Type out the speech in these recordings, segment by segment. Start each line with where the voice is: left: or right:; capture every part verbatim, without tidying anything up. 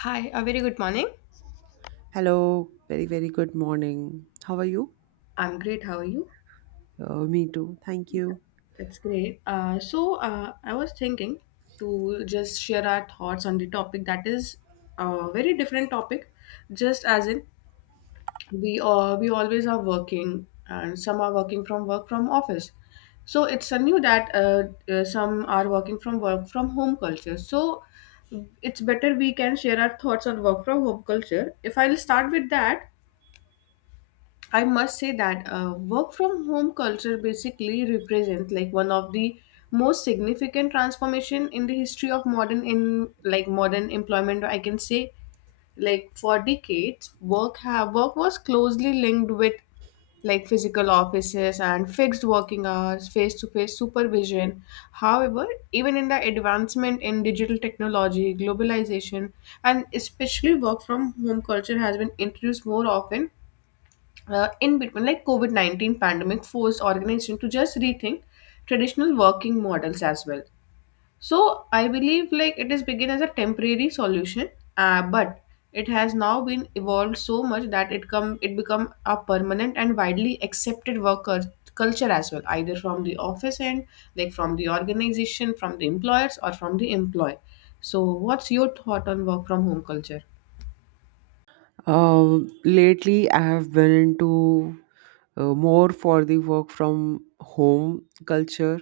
left: Hi, a very good morning.
right: Hello, very, very good morning. How are you?
left: I'm great. How are you?
right: Uh, me too. Thank you.
left: That's great. Uh, so, uh, I was thinking to just share our thoughts on the topic that is a very different topic, just as in we uh, we always are working and some are working from work from office. So it's new that uh, uh, some are working from work from home culture. So it's better we can share our thoughts on work from home culture. If I'll start with that, I must say that uh, work from home culture basically represents like one of the most significant transformation in the history of modern in like modern employment. I can say like for decades, work have work was closely linked with like physical offices and fixed working hours, face to face supervision. However, even in the advancement in digital technology, globalization, and especially work from home culture has been introduced more often. Uh, in between like covid nineteen pandemic forced organization to just rethink traditional working models as well. So I believe like it is begin as a temporary solution, uh, but it has now been evolved so much that it come it become a permanent and widely accepted work cul- culture as well, either from the office end, like from the organization, from the employers or from the employee. So what's your thought on work from home culture?
right: Um, lately, I have been into uh, more for the work from home culture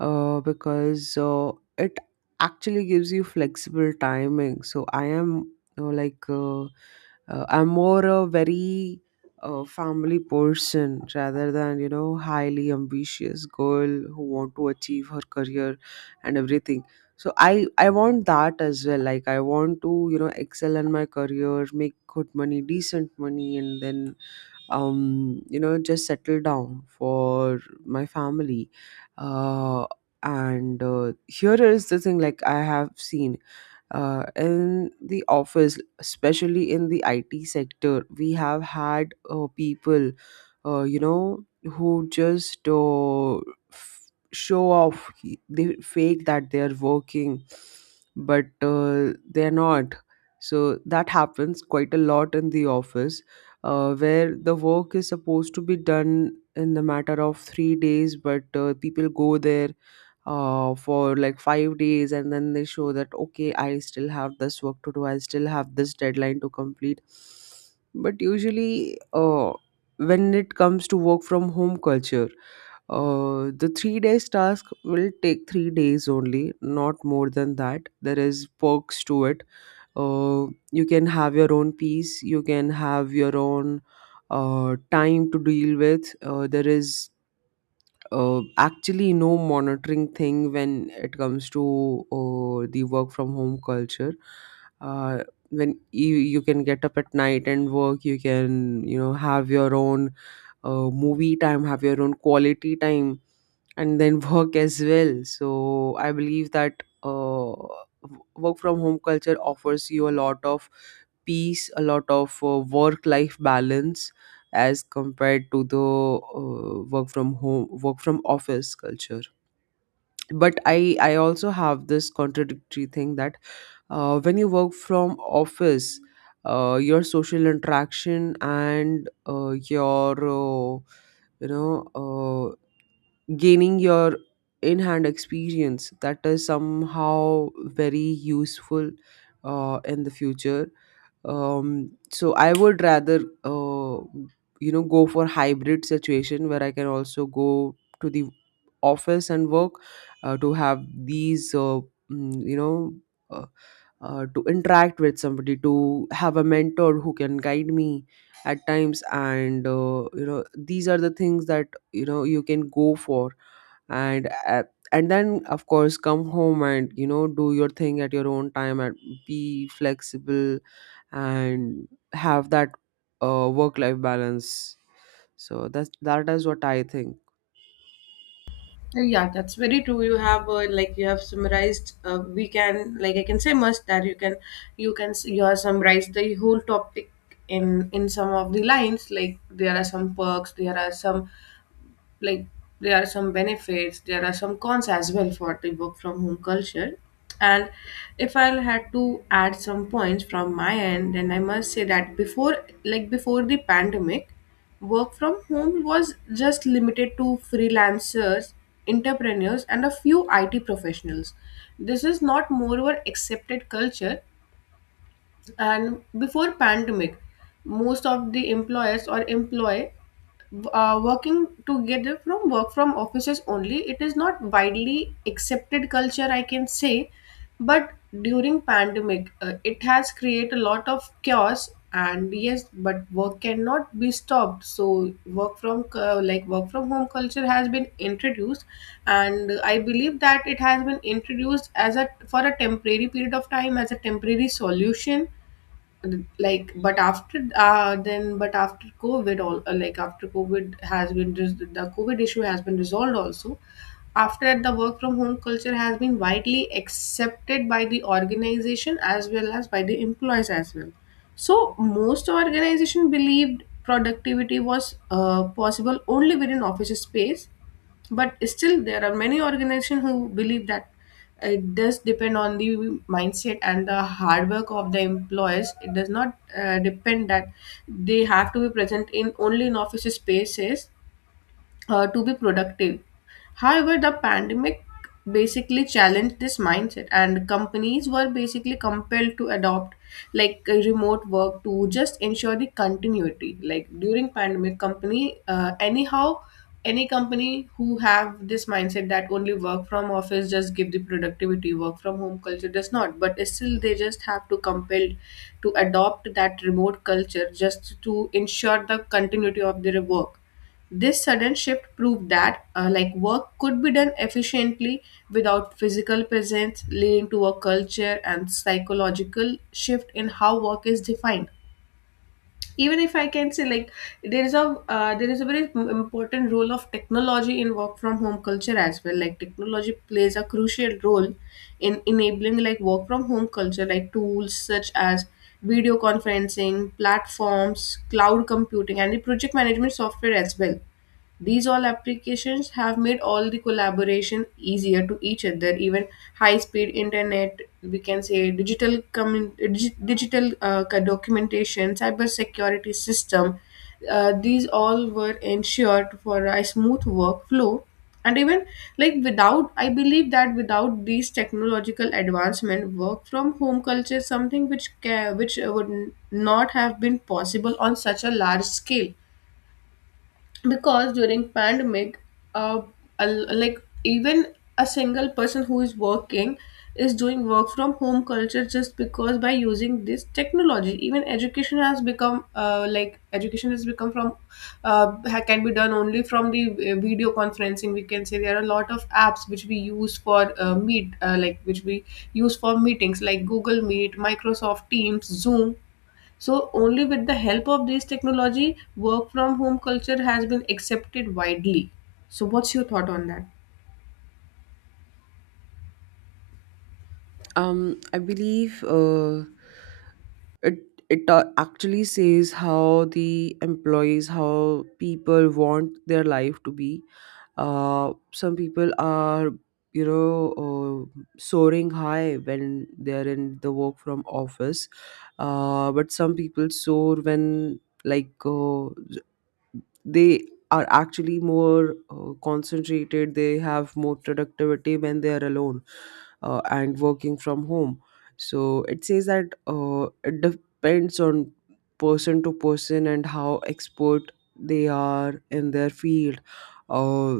right: uh, because uh, it actually gives you flexible timing. So I am uh, like uh, uh, I'm more a very uh, family person rather than you know highly ambitious girl who want to achieve her career and everything. So I I want that as well. Like, I want to you know excel in my career, make good money, decent money, and then um, you know, just settle down for my family. Uh, and uh, here is the thing, like I have seen uh, in the office, especially in the I T sector, we have had uh, people, uh, you know, who just uh, f- show off. They fake that they're working, but uh, they're not. So that happens quite a lot in the office, uh, where the work is supposed to be done in the matter of three days, but uh, people go there uh, for like five days, and then they show that, okay, I still have this work to do, I still have this deadline to complete. But usually, uh, when it comes to work from home culture, uh, the three days task will take three days only, not more than that. There is perks to it. uh, you can have your own peace, you can have your own uh, time to deal with. Uh, there is uh, actually no monitoring thing when it comes to uh, the work from home culture. uh, when you, you can get up at night and work. You can you know have your own uh, movie time, have your own quality time, and then work as well. So I believe that uh, w- work from home culture offers you a lot of peace, a lot of uh, work life balance as compared to the uh, work from home work from office culture. But i i also have this contradictory thing, that uh, when you work from office, uh, your social interaction and uh, your uh, you know uh, gaining your in hand experience, that is somehow very useful uh, in the future. Um so I would rather uh, you know go for hybrid situation, where I can also go to the office and work, uh, to have these uh, mm, you know uh, uh, to interact with somebody, to have a mentor who can guide me at times. And uh, you know these are the things that you know you can go for. And uh, and then, of course, come home and you know do your thing at your own time and be flexible and have that uh, work life balance. So that's that is what I think.
left: Yeah, that's very true. You have uh, like you have summarized. Uh, we can like I can say must that you can you can s- you have summarized the whole topic in in some of the lines. Like there are some perks, there are some like there are some benefits, there are some cons as well for the work from home culture. And if I had to add some points from my end, then I must say that before like before the pandemic, work from home was just limited to freelancers, entrepreneurs and a few IT professionals. This is not moreover accepted culture. And before pandemic, most of the employers or employee, uh, working together from work from offices only. It is not widely accepted culture, I can say. But during pandemic, uh, it has created a lot of chaos, and yes, but work cannot be stopped, so work from uh, like work from home culture has been introduced. And I believe that it has been introduced as a for a temporary period of time, as a temporary solution. Like, but after uh then, but after covid all, uh, like after covid has been res- the covid issue has been resolved also. After that, the work from home culture has been widely accepted by the organization as well as by the employees as well. So most organization believed productivity was, uh, possible only within office space. But still there are many organizations who believe that it does depend on the mindset and the hard work of the employees. It does not uh, depend that they have to be present in only in office spaces, uh, to be productive. However, the pandemic basically challenged this mindset, and companies were basically compelled to adopt like uh, remote work to just ensure the continuity. Like during pandemic, company uh, anyhow any company who have this mindset that only work from office just give the productivity, work from home culture does not, but still they just have to compelled to adopt that remote culture just to ensure the continuity of their work. This sudden shift proved that, uh, like work could be done efficiently without physical presence, leading to a culture and psychological shift in how work is defined. Even if I can say like, there is a uh, there is a very im- important role of technology in work from home culture as well. Like technology plays a crucial role in enabling like work from home culture, like tools such as video conferencing platforms, cloud computing, and the project management software as well. These all applications have made all the collaboration easier to each other, even high speed internet, we can say digital commun- dig- digital, uh, co- documentation, cyber security system. Uh, these all were ensured for a smooth workflow. And even like without, I believe that without these technological advancement, work from home culture is something which ca- which uh, would n- not have been possible on such a large scale. Because during pandemic, uh, a l- like even a single person who is working is doing work from home culture, just because by using this technology, even education has become uh, like education has become from uh, ha- can be done only from the uh, video conferencing, we can say. There are a lot of apps which we use for uh, meet uh, like which we use for meetings, like Google Meet, Microsoft Teams, Zoom. So only with the help of this technology, work from home culture has been accepted widely. So what's your thought on that?
right: um I believe uh, it it uh, actually says how the employees, how people want their life to be. uh some people are you know uh, soaring high when they're in the work from office. uh but some people soar when, like uh, they are actually more uh, concentrated, they have more productivity when they are alone uh, and working from home. So it says that uh, it depends on person to person and how expert they are in their field. uh,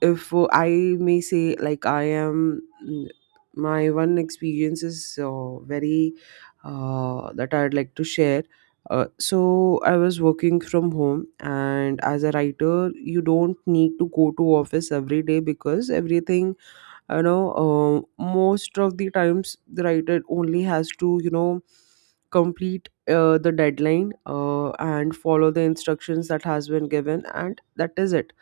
right: if uh, I may say, like, I am, mm, my one experience is uh, very, uh, that I'd like to share. Uh, so I was working from home, and as a writer, you don't need to go to office every day because everything you know. Uh, most of the times, the writer only has to you know complete uh, the deadline uh, and follow the instructions that has been given, and that is it.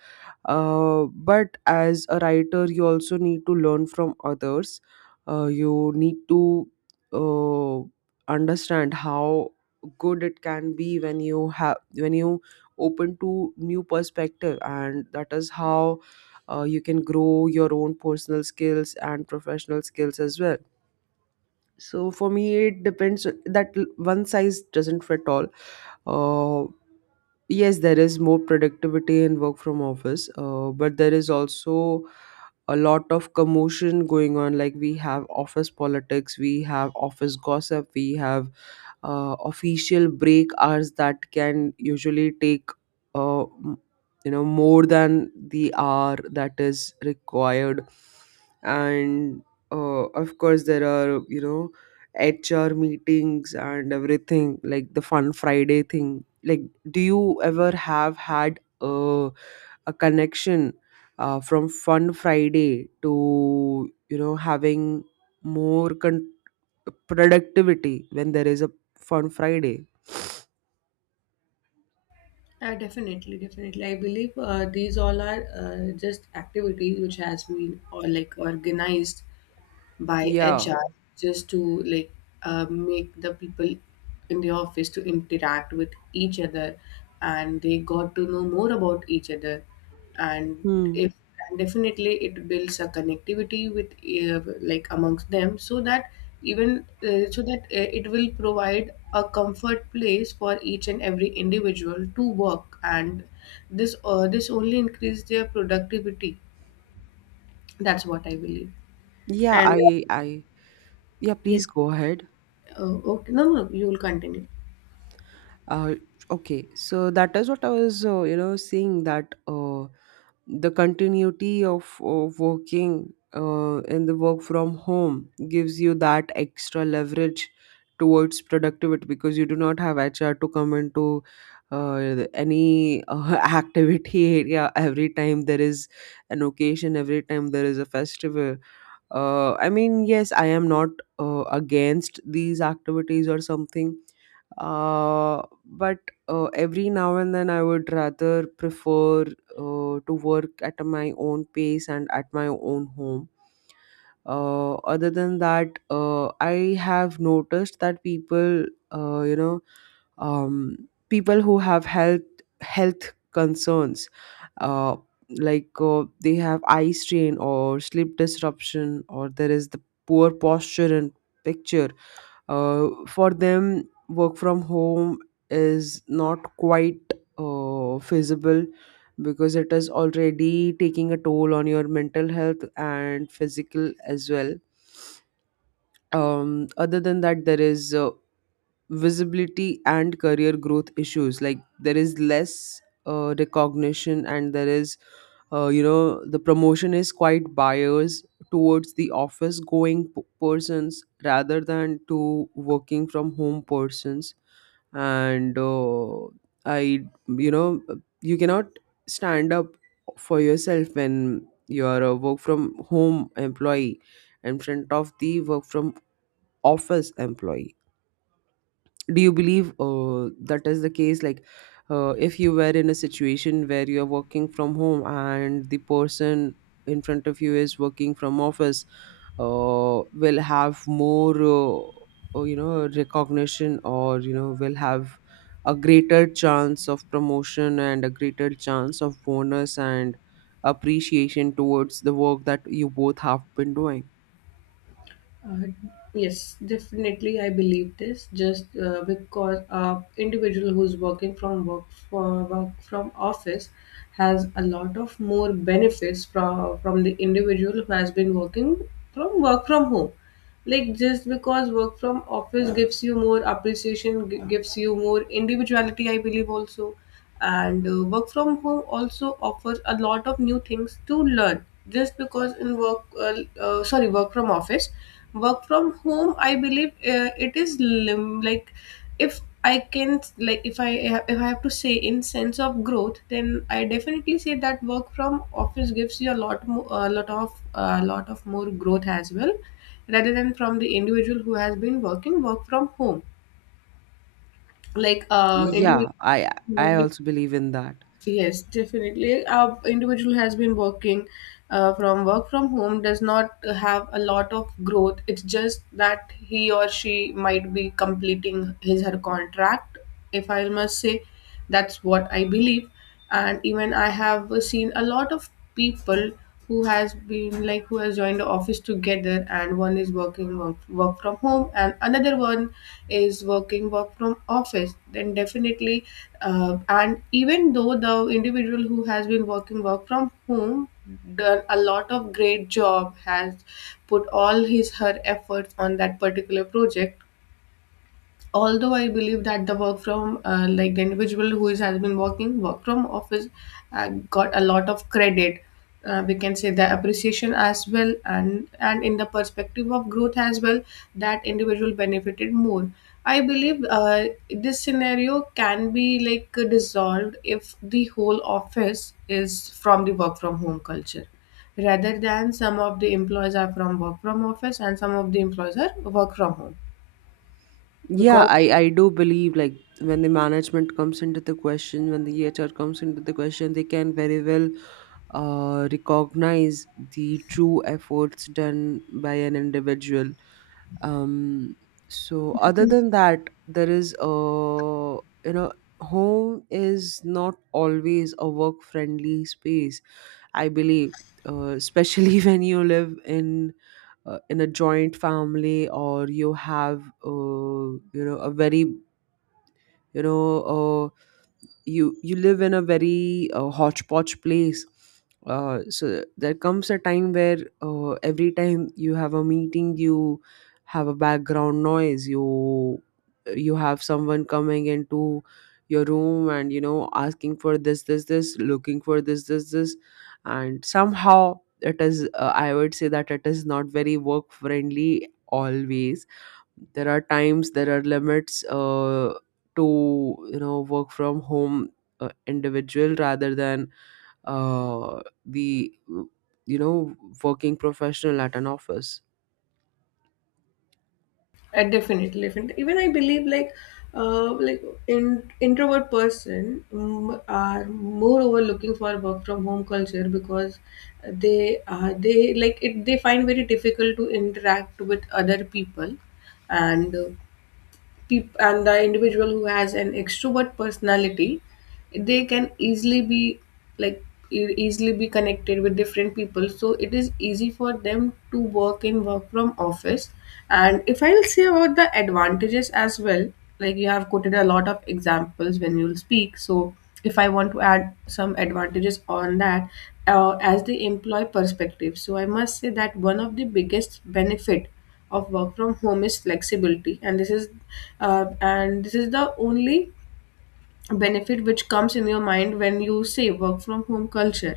right: uh, but as a writer, you also need to learn from others. uh, you need to uh, understand how good it can be when you have when you open to new perspective, and that is how uh, you can grow your own personal skills and professional skills as well. So for me, it depends, that l- one size doesn't fit all. Uh, yes, there is more productivity in work from office, uh, but there is also a lot of commotion going on. Like, we have office politics, we have office gossip, we have uh, official break hours that can usually take, uh, m- you know more than the hour that is required. And uh, of course, there are, you know HR meetings and everything, like the Fun Friday thing. Like, do you ever have had a a connection uh, from Fun Friday to you know having more con- productivity when there is a Fun Friday?
left: Uh, definitely, definitely. I believe, uh, these all are, uh, just activities which has been or like organized by
right: Yeah.
left: H R just to like uh, make the people in the office to interact with each other, and they got to know more about each other. And
right: Hmm.
left: if, and definitely it builds a connectivity with, uh, like amongst them, so that even, uh, so that uh, it will provide a comfort place for each and every individual to work. And this uh, this only increase their productivity. That's what I believe,
right: Yeah,
left: and
right: i i yeah, please
left: yes.
right: go ahead.
left: Oh, okay. No, no, you'll continue.
right: uh, okay, so that is what I was uh, you know seeing, that uh, the continuity of, of working uh, in the work from home gives you that extra leverage towards productivity, because you do not have H R to come into uh, any uh, activity area every time there is an occasion, every time there is a festival. uh, I mean, yes, I am not uh, against these activities or something. uh, but uh, every now and then, I would rather prefer uh, to work at my own pace and at my own home. uh, other than that, uh, I have noticed that people uh, you know um, people who have health health concerns, uh, like, uh, they have eye strain or sleep disruption, or there is the poor posture and picture. uh, for them, work from home is not quite uh, feasible, because it is already taking a toll on your mental health and physical as well. um, other than that, there is uh, visibility and career growth issues. Like, there is less uh, recognition, and there is uh, you know the promotion is quite biased towards the office going p- persons rather than to working from home persons. And uh, I you know you cannot stand up for yourself when you're a work from home employee in front of the work from office employee. Do you believe uh, that is the case? Like, uh, if you were in a situation where you're working from home and the person in front of you is working from office, uh, will have more, uh, or, you know recognition, or, you know will have a greater chance of promotion and a greater chance of bonus and appreciation towards the work that you both have been doing?
left: Uh, yes, definitely, I believe this. Just, uh, because a individual who's working from work for work from office has a lot of more benefits from from the individual who has been working from work from home. Like just because work from office gives you more appreciation, g- gives you more individuality, I believe also. And uh, work from home also offers a lot of new things to learn, just because in work uh, uh, sorry work from office, work from home, I believe, uh, it is lim- like, if I can like if I if I have to say in sense of growth, then I definitely say that work from office gives you a lot more, a lot of a lot of more growth as well, rather than from the individual who has been working work from home, like uh
right: Yeah,
left: individual
right: I
left: has
right: I
left: been-
right: also believe in that.
left: Yes, definitely, a individual has been working, uh, from work from home does not have a lot of growth. It's just that he or she might be completing his her contract, if I must say. That's what I believe. And even I have seen a lot of people who has been like who has joined the office together, and one is working work, work from home and another one is working work from office, then definitely, uh, and even though the individual who has been working work from home done a lot of great job, has put all his her efforts on that particular project, although I believe that the work from uh, like the individual who is, has been working work from office, uh, got a lot of credit. Uh, we can say the appreciation as well, and and in the perspective of growth as well, that individual benefited more, I believe. Uh, this scenario can be like dissolved if the whole office is from the work from home culture, rather than some of the employees are from work from office and some of the employees are work from home,
right: Yeah, I,
left: because.
right: I do believe, like, when the management comes into the question, when the H R comes into the question, they can very well uh, recognize the true efforts done by an individual. Um, so other than that, there is a- you know home is not always a work friendly space. I believe, uh, especially when you live in uh, in a joint family, or you have uh, you know a very, you know uh, you you live in a very uh, hodgepodge place. uh, so there comes a time where uh, every time you have a meeting, you have a background noise, you you have someone coming into your room and you know asking for this, this, this, looking for this, this, this. And somehow, it is, uh, I would say that it is not very work friendly always. There are times, there are limits uh, to, you know work from home uh, individual rather than uh, the, you know working professional at an office.
left: Uh, definitely, definitely. Even I believe like uh like in introvert person um, are moreover looking for work from home culture because they uh, they like it, they find very difficult to interact with other people, and uh, peop- and the individual who has an extrovert personality, they can easily be like e- easily be connected with different people. So it is easy for them to work in work from office. And if I will say about the advantages as well, like you have quoted a lot of examples when you'll speak. So if I want to add some advantages on that, uh, as the employee perspective. So I must say that one of the biggest benefit of work from home is flexibility, and this is uh, and this is the only benefit which comes in your mind when you say work from home culture.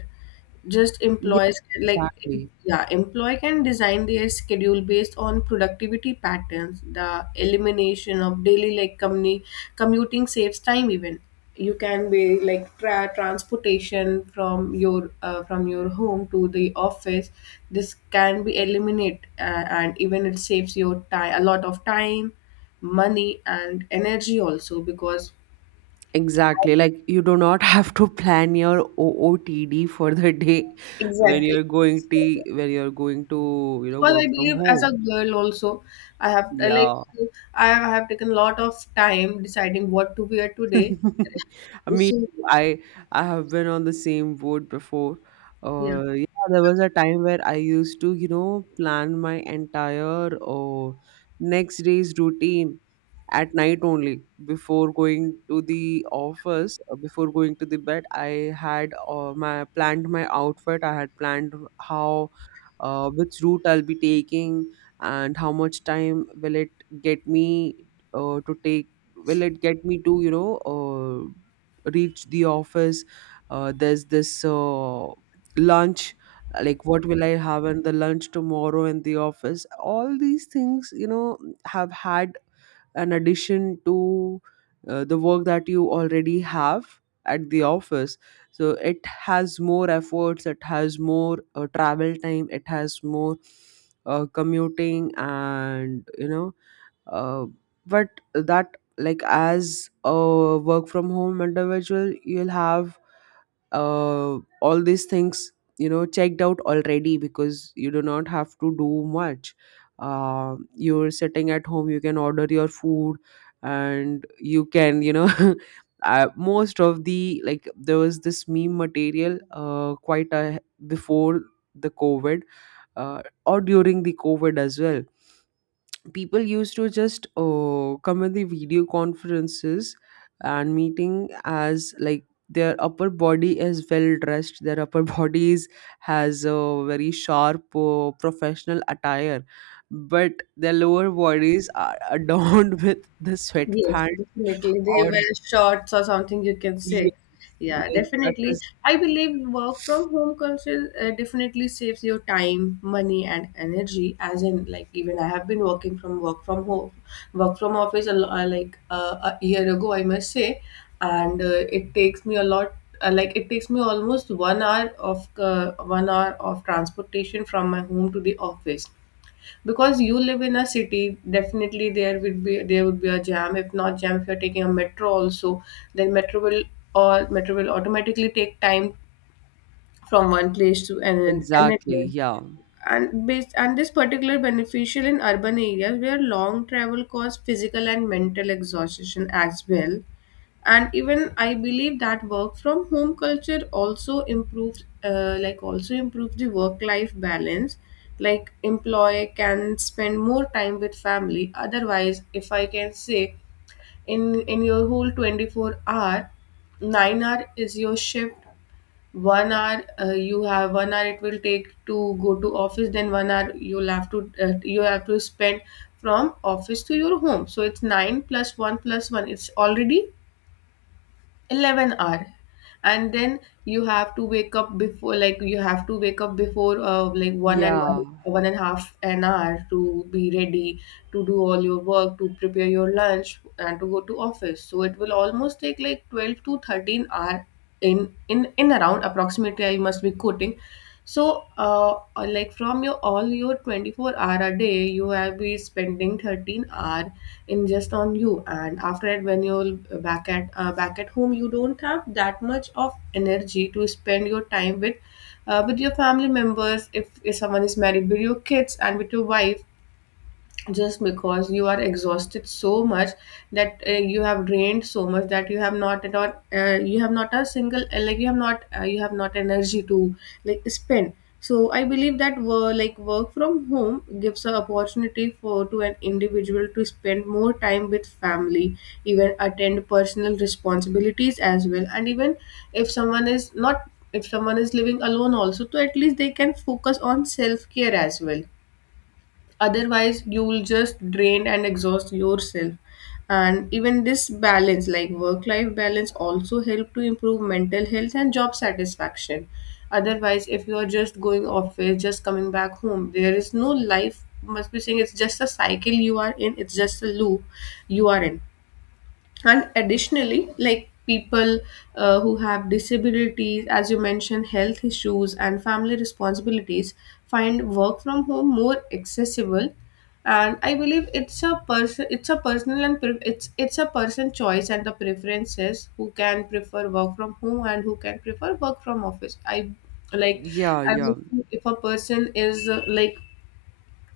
left: Just
right: Yeah,
left: employees can, like em-
right: exactly.
left: yeah, employee can design their schedule based on productivity patterns. The elimination of daily like communi- commuting saves time. Even you can be like tra- transportation from your uh, from your home to the office, this can be eliminate, uh, and even it saves your time, a lot of time, money and energy also, because.
right: Exactly. Like, you do not have to plan your O O T D for the day when
left: Exactly.
right: you're going to
left: Exactly.
right: when you're going to, you know,
left: Because I
right: work from
left: believe, as a
right: home.
left: girl also, I have uh, like
right: Yeah.
left: I have taken a lot of time deciding what to wear today.
right: Me,
left: So
right: too. I I have been on the same boat before.
left: yeah.
right: Uh, yeah, there was a time where I used to, you know, plan my entire uh, next day's routine at night only before going to the office uh, before going to the bed I had uh, my planned my outfit. I had planned how, uh, which route I'll be taking and how much time will it get me uh, to take, will it get me to, you know, uh, reach the office. Uh, there's this uh, lunch, like what will I have in the lunch tomorrow in the office, all these things, you know, have had an addition to uh, the work that you already have at the office. So it has more efforts, it has more uh, travel time, it has more uh, commuting and, you know, uh, but that, like as a work from home individual, you'll have uh, all these things, you know, checked out already, because you do not have to do much. Uh, you're sitting at home, you can order your food and you can, you know, uh, most of the like, there was this meme material uh, quite a, before the COVID, uh, or during the COVID as well, people used to just uh, come in the video conferences and meeting as like their upper body is well dressed, their upper bodies has a very sharp uh, professional attire, but their lower bodies are adorned with the
left: Yes,
right: sweatpants.
left: definitely. They
right: Or
left: wear shorts or something you can
right: yes,
left: say. Yeah,
right: yes, that
left: definitely.
right: is
left: I believe work from home culture uh, definitely saves your time, money, and energy. As in, like even I have been working from work from home, work from office a, lo- uh, like uh, a year ago, I must say, and uh, it takes me a lot. Uh, like it takes me almost one hour of uh, one hour of transportation from my home to the office because you live in a city. Definitely there would be there would be a jam, if not jam, if you're taking a metro also, then metro will or metro will automatically take time from one place to another another
right: exactly. Yeah,
left: And based and this particular beneficial in urban areas where long travel cause physical and mental exhaustion as well. And even I believe that work from home culture also improves uh, like also improves the work life balance. Like employee can spend more time with family. Otherwise, if I can say, in in your whole twenty-four hour, nine hour is your shift, one hour, uh, you have one hour it will take to go to office, then one hour you'll have to uh, you have to spend from office to your home, so it's nine plus one plus one, it's already eleven hour. And then you have to wake up before, like you have to wake up before uh, like one and one,
right: yeah,
left: one and a half an hour to be ready to do all your work, to prepare your lunch and to go to office, so it will almost take like twelve to thirteen hour in in in around, approximately I must be quoting. So, uh, like from your all your twenty-four hour a day, you have been spending thirteen hour in just on you. And after that, when you're back at uh, back at home, you don't have that much of energy to spend your time with uh, with your family members. If, if someone is married, with your kids and with your wife, just because you are exhausted so much, that uh, you have drained so much that you have not at all uh, you have not a single uh, like you have not uh, you have not energy to like spend. So I believe that work, like work from home gives an opportunity for to an individual to spend more time with family, even attend personal responsibilities as well. And even if someone is not, if someone is living alone also, to at least they can focus on self care as well. Otherwise you'll just drain and exhaust yourself. And even this balance, like work life balance, also help to improve mental health and job satisfaction. Otherwise, if you are just going office, just coming back home, there is no life, must be saying. It's just a cycle you are in, it's just a loop you are in. And additionally, like people uh, who have disabilities, as you mentioned, health issues and family responsibilities, find work from home more accessible. And I believe it's a person it's a personal and pre- it's it's a person choice and the preferences, who can prefer work from home and who can prefer work from office. i like
right: yeah,
left: i
right: yeah,
left: believe if a person is uh, like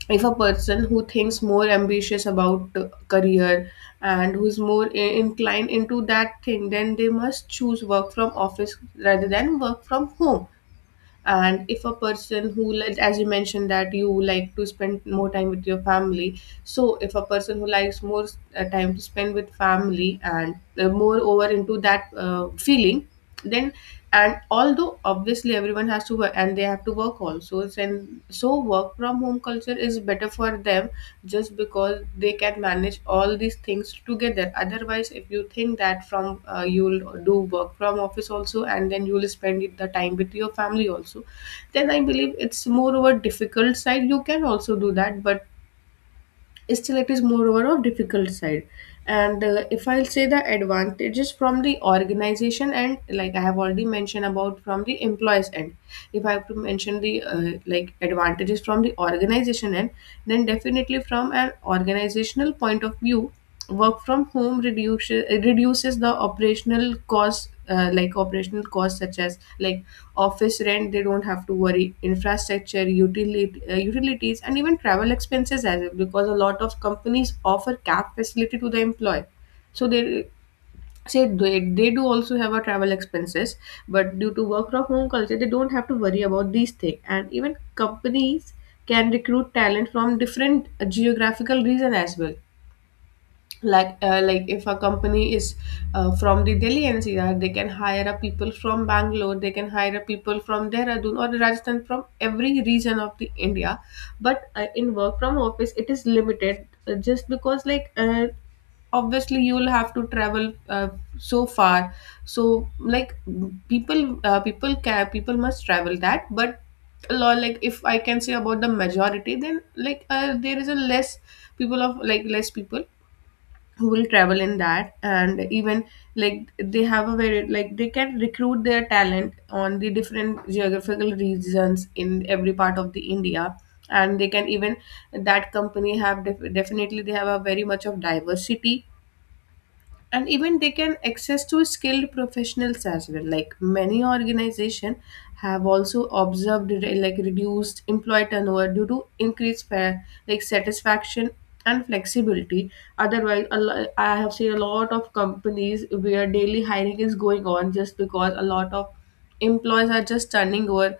left: if a person who thinks more ambitious about uh, career and who's more i- inclined into that thing, then they must choose work from office rather than work from home. And if a person who like- as you mentioned that you like to spend more time with your family, so if a person who likes more uh, time to spend with family and uh, more over into that uh, feeling, then, and although obviously everyone has to work and they have to work also then, so work from home culture is better for them, just because they can manage all these things together. Otherwise, if you think that from uh, you'll do work from office also and then you'll spend it- the time with your family also, then I believe it's more of a difficult side, you can also do that, but still it is moreover of difficult side. And uh, if I'll say the advantages from the organization, and like I have already mentioned about from the employees end, if I have to mention the uh, like advantages from the organization end, then definitely from an organizational point of view, work from home reduces reduces the operational costs, uh, like operational costs such as like office rent, they don't have to worry, infrastructure, utility, uh, utilities, and even travel expenses as well, because a lot of companies offer cab facility to the employee, so they say they, they do also have a travel expenses. But due to work from home culture, they don't have to worry about these things. And even companies can recruit talent from different uh, geographical region as well. Like uh, like if a company is uh, from the Delhi N C R, they can hire a people from Bangalore, they can hire a people from Dehradun or Rajasthan, from every region of the India. But uh, in work from office, it is limited, uh, just because like uh, obviously you will have to travel uh, so far. So like people uh, people can people must travel that, but a lot, like if I can say about the majority, then like uh, there is a less people of like less people who will travel in that. And even like they have a very, like they can recruit their talent on the different geographical regions in every part of the India. And they can even that company have def- definitely they have a very much of diversity. And even they can access to skilled professionals as well. Like many organization have also observed re- like reduced employee turnover due to increased fa- like satisfaction and flexibility. Otherwise a lo- I have seen a lot of companies where daily hiring is going on, just because a lot of employees are just turning over,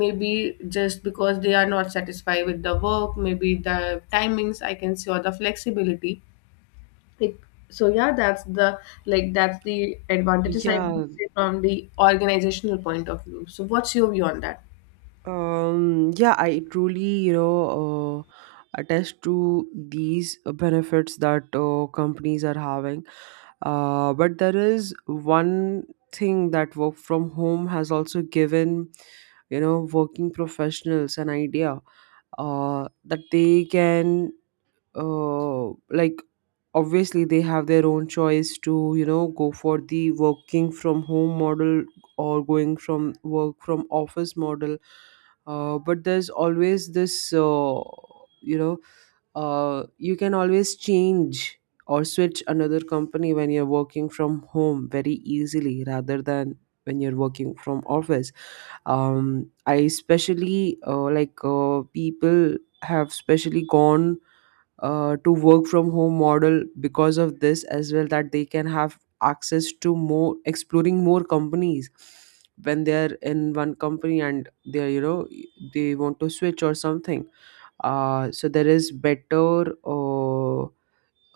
left: maybe just because they are not satisfied with the work, maybe the timings I can see, or the flexibility, like. So yeah, that's the like that's the advantages I would
right: yeah.
left: say from the organizational point of view. So what's your view on that?
right: Um, yeah, I truly, you know, uh, attest to these uh, benefits that uh, companies are having. Uh, but there is one thing that work from home has also given, you know, working professionals an idea uh, that they can uh, like obviously they have their own choice to, you know, go for the working from home model or going from work from office model. Uh, but there's always this, uh, you know, uh, you can always change or switch another company when you're working from home very easily rather than when you're working from office. Um i especially, uh, like uh, people have specially gone uh, to work from home model because of this as well, that they can have access to more exploring more companies when they're in one company and they're, you know, they want to switch or something. Uh, so there is better uh,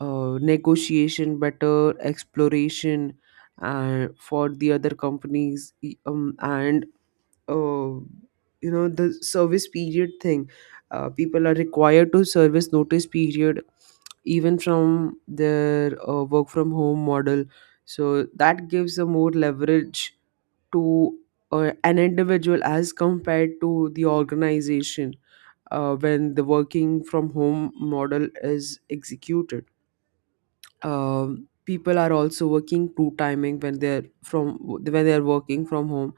right: uh, negotiation, better exploration uh, for the other companies. E- um, and uh, you know, the service period thing, uh, people are required to service notice period even from their uh, work from home model. So that gives a more leverage to uh, an individual as compared to the organization uh, when the working from home model is executed. Um, people are also working two timing when they're from when they're working from home,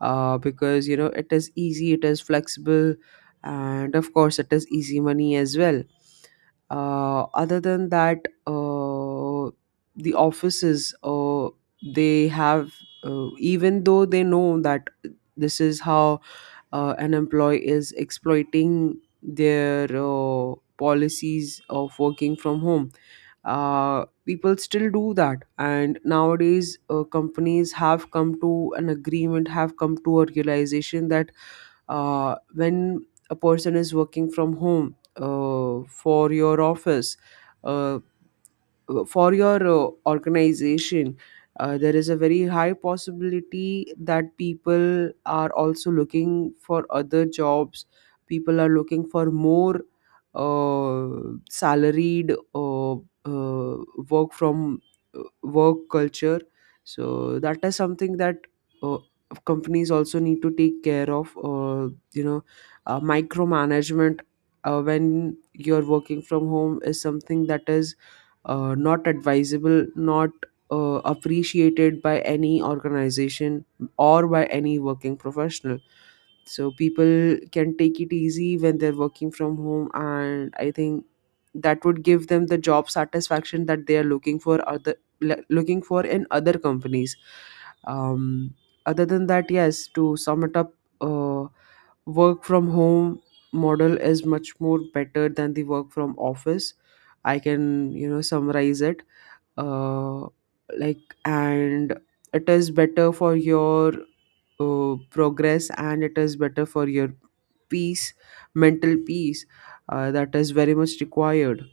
right: uh, because you know, it is easy, it is flexible, and of course it is easy money as well. Uh, other than that, uh, the offices, uh, they have, uh, even though they know that this is how uh, an employee is exploiting their uh, policies of working from home. Uh, people still do that, and nowadays uh, companies have come to an agreement, have come to a realization that uh, when a person is working from home uh, for your office, uh, for your uh, organization, uh, there is a very high possibility that people are also looking for other jobs. People are looking for more uh, salaried uh, uh, work from, uh, work culture. So that is something that uh, companies also need to take care of. Uh, you know, uh, micromanagement uh, when you're working from home is something that is uh, not advisable, not uh, appreciated by any organization or by any working professional. So people can take it easy when they're working from home, and I think that would give them the job satisfaction that they are looking for, other le- looking for in other companies. um, Other than that, yes, to sum it up, uh, work from home model is much more better than the work from office, I can, you know, summarize it uh, like and It is better for your uh, progress, and it is better for your peace, mental peace, uh, that is very much required.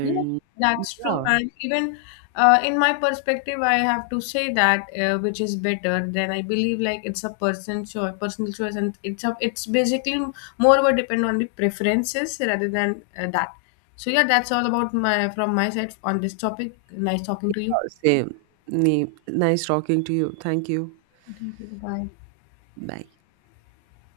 left: Yeah, that's true.
right: yeah,
left: And even uh, in my perspective, I have to say that uh, which is better. Then I believe like it's a person choice, personal choice, and it's a it's basically more about depend on the preferences rather than uh, that. So yeah, that's all about my from my side on this topic. Nice talking to
right: yeah,
left: you.
right: same. Ni- nice talking to you, thank you.
left: Thank you. Bye.
right: Bye.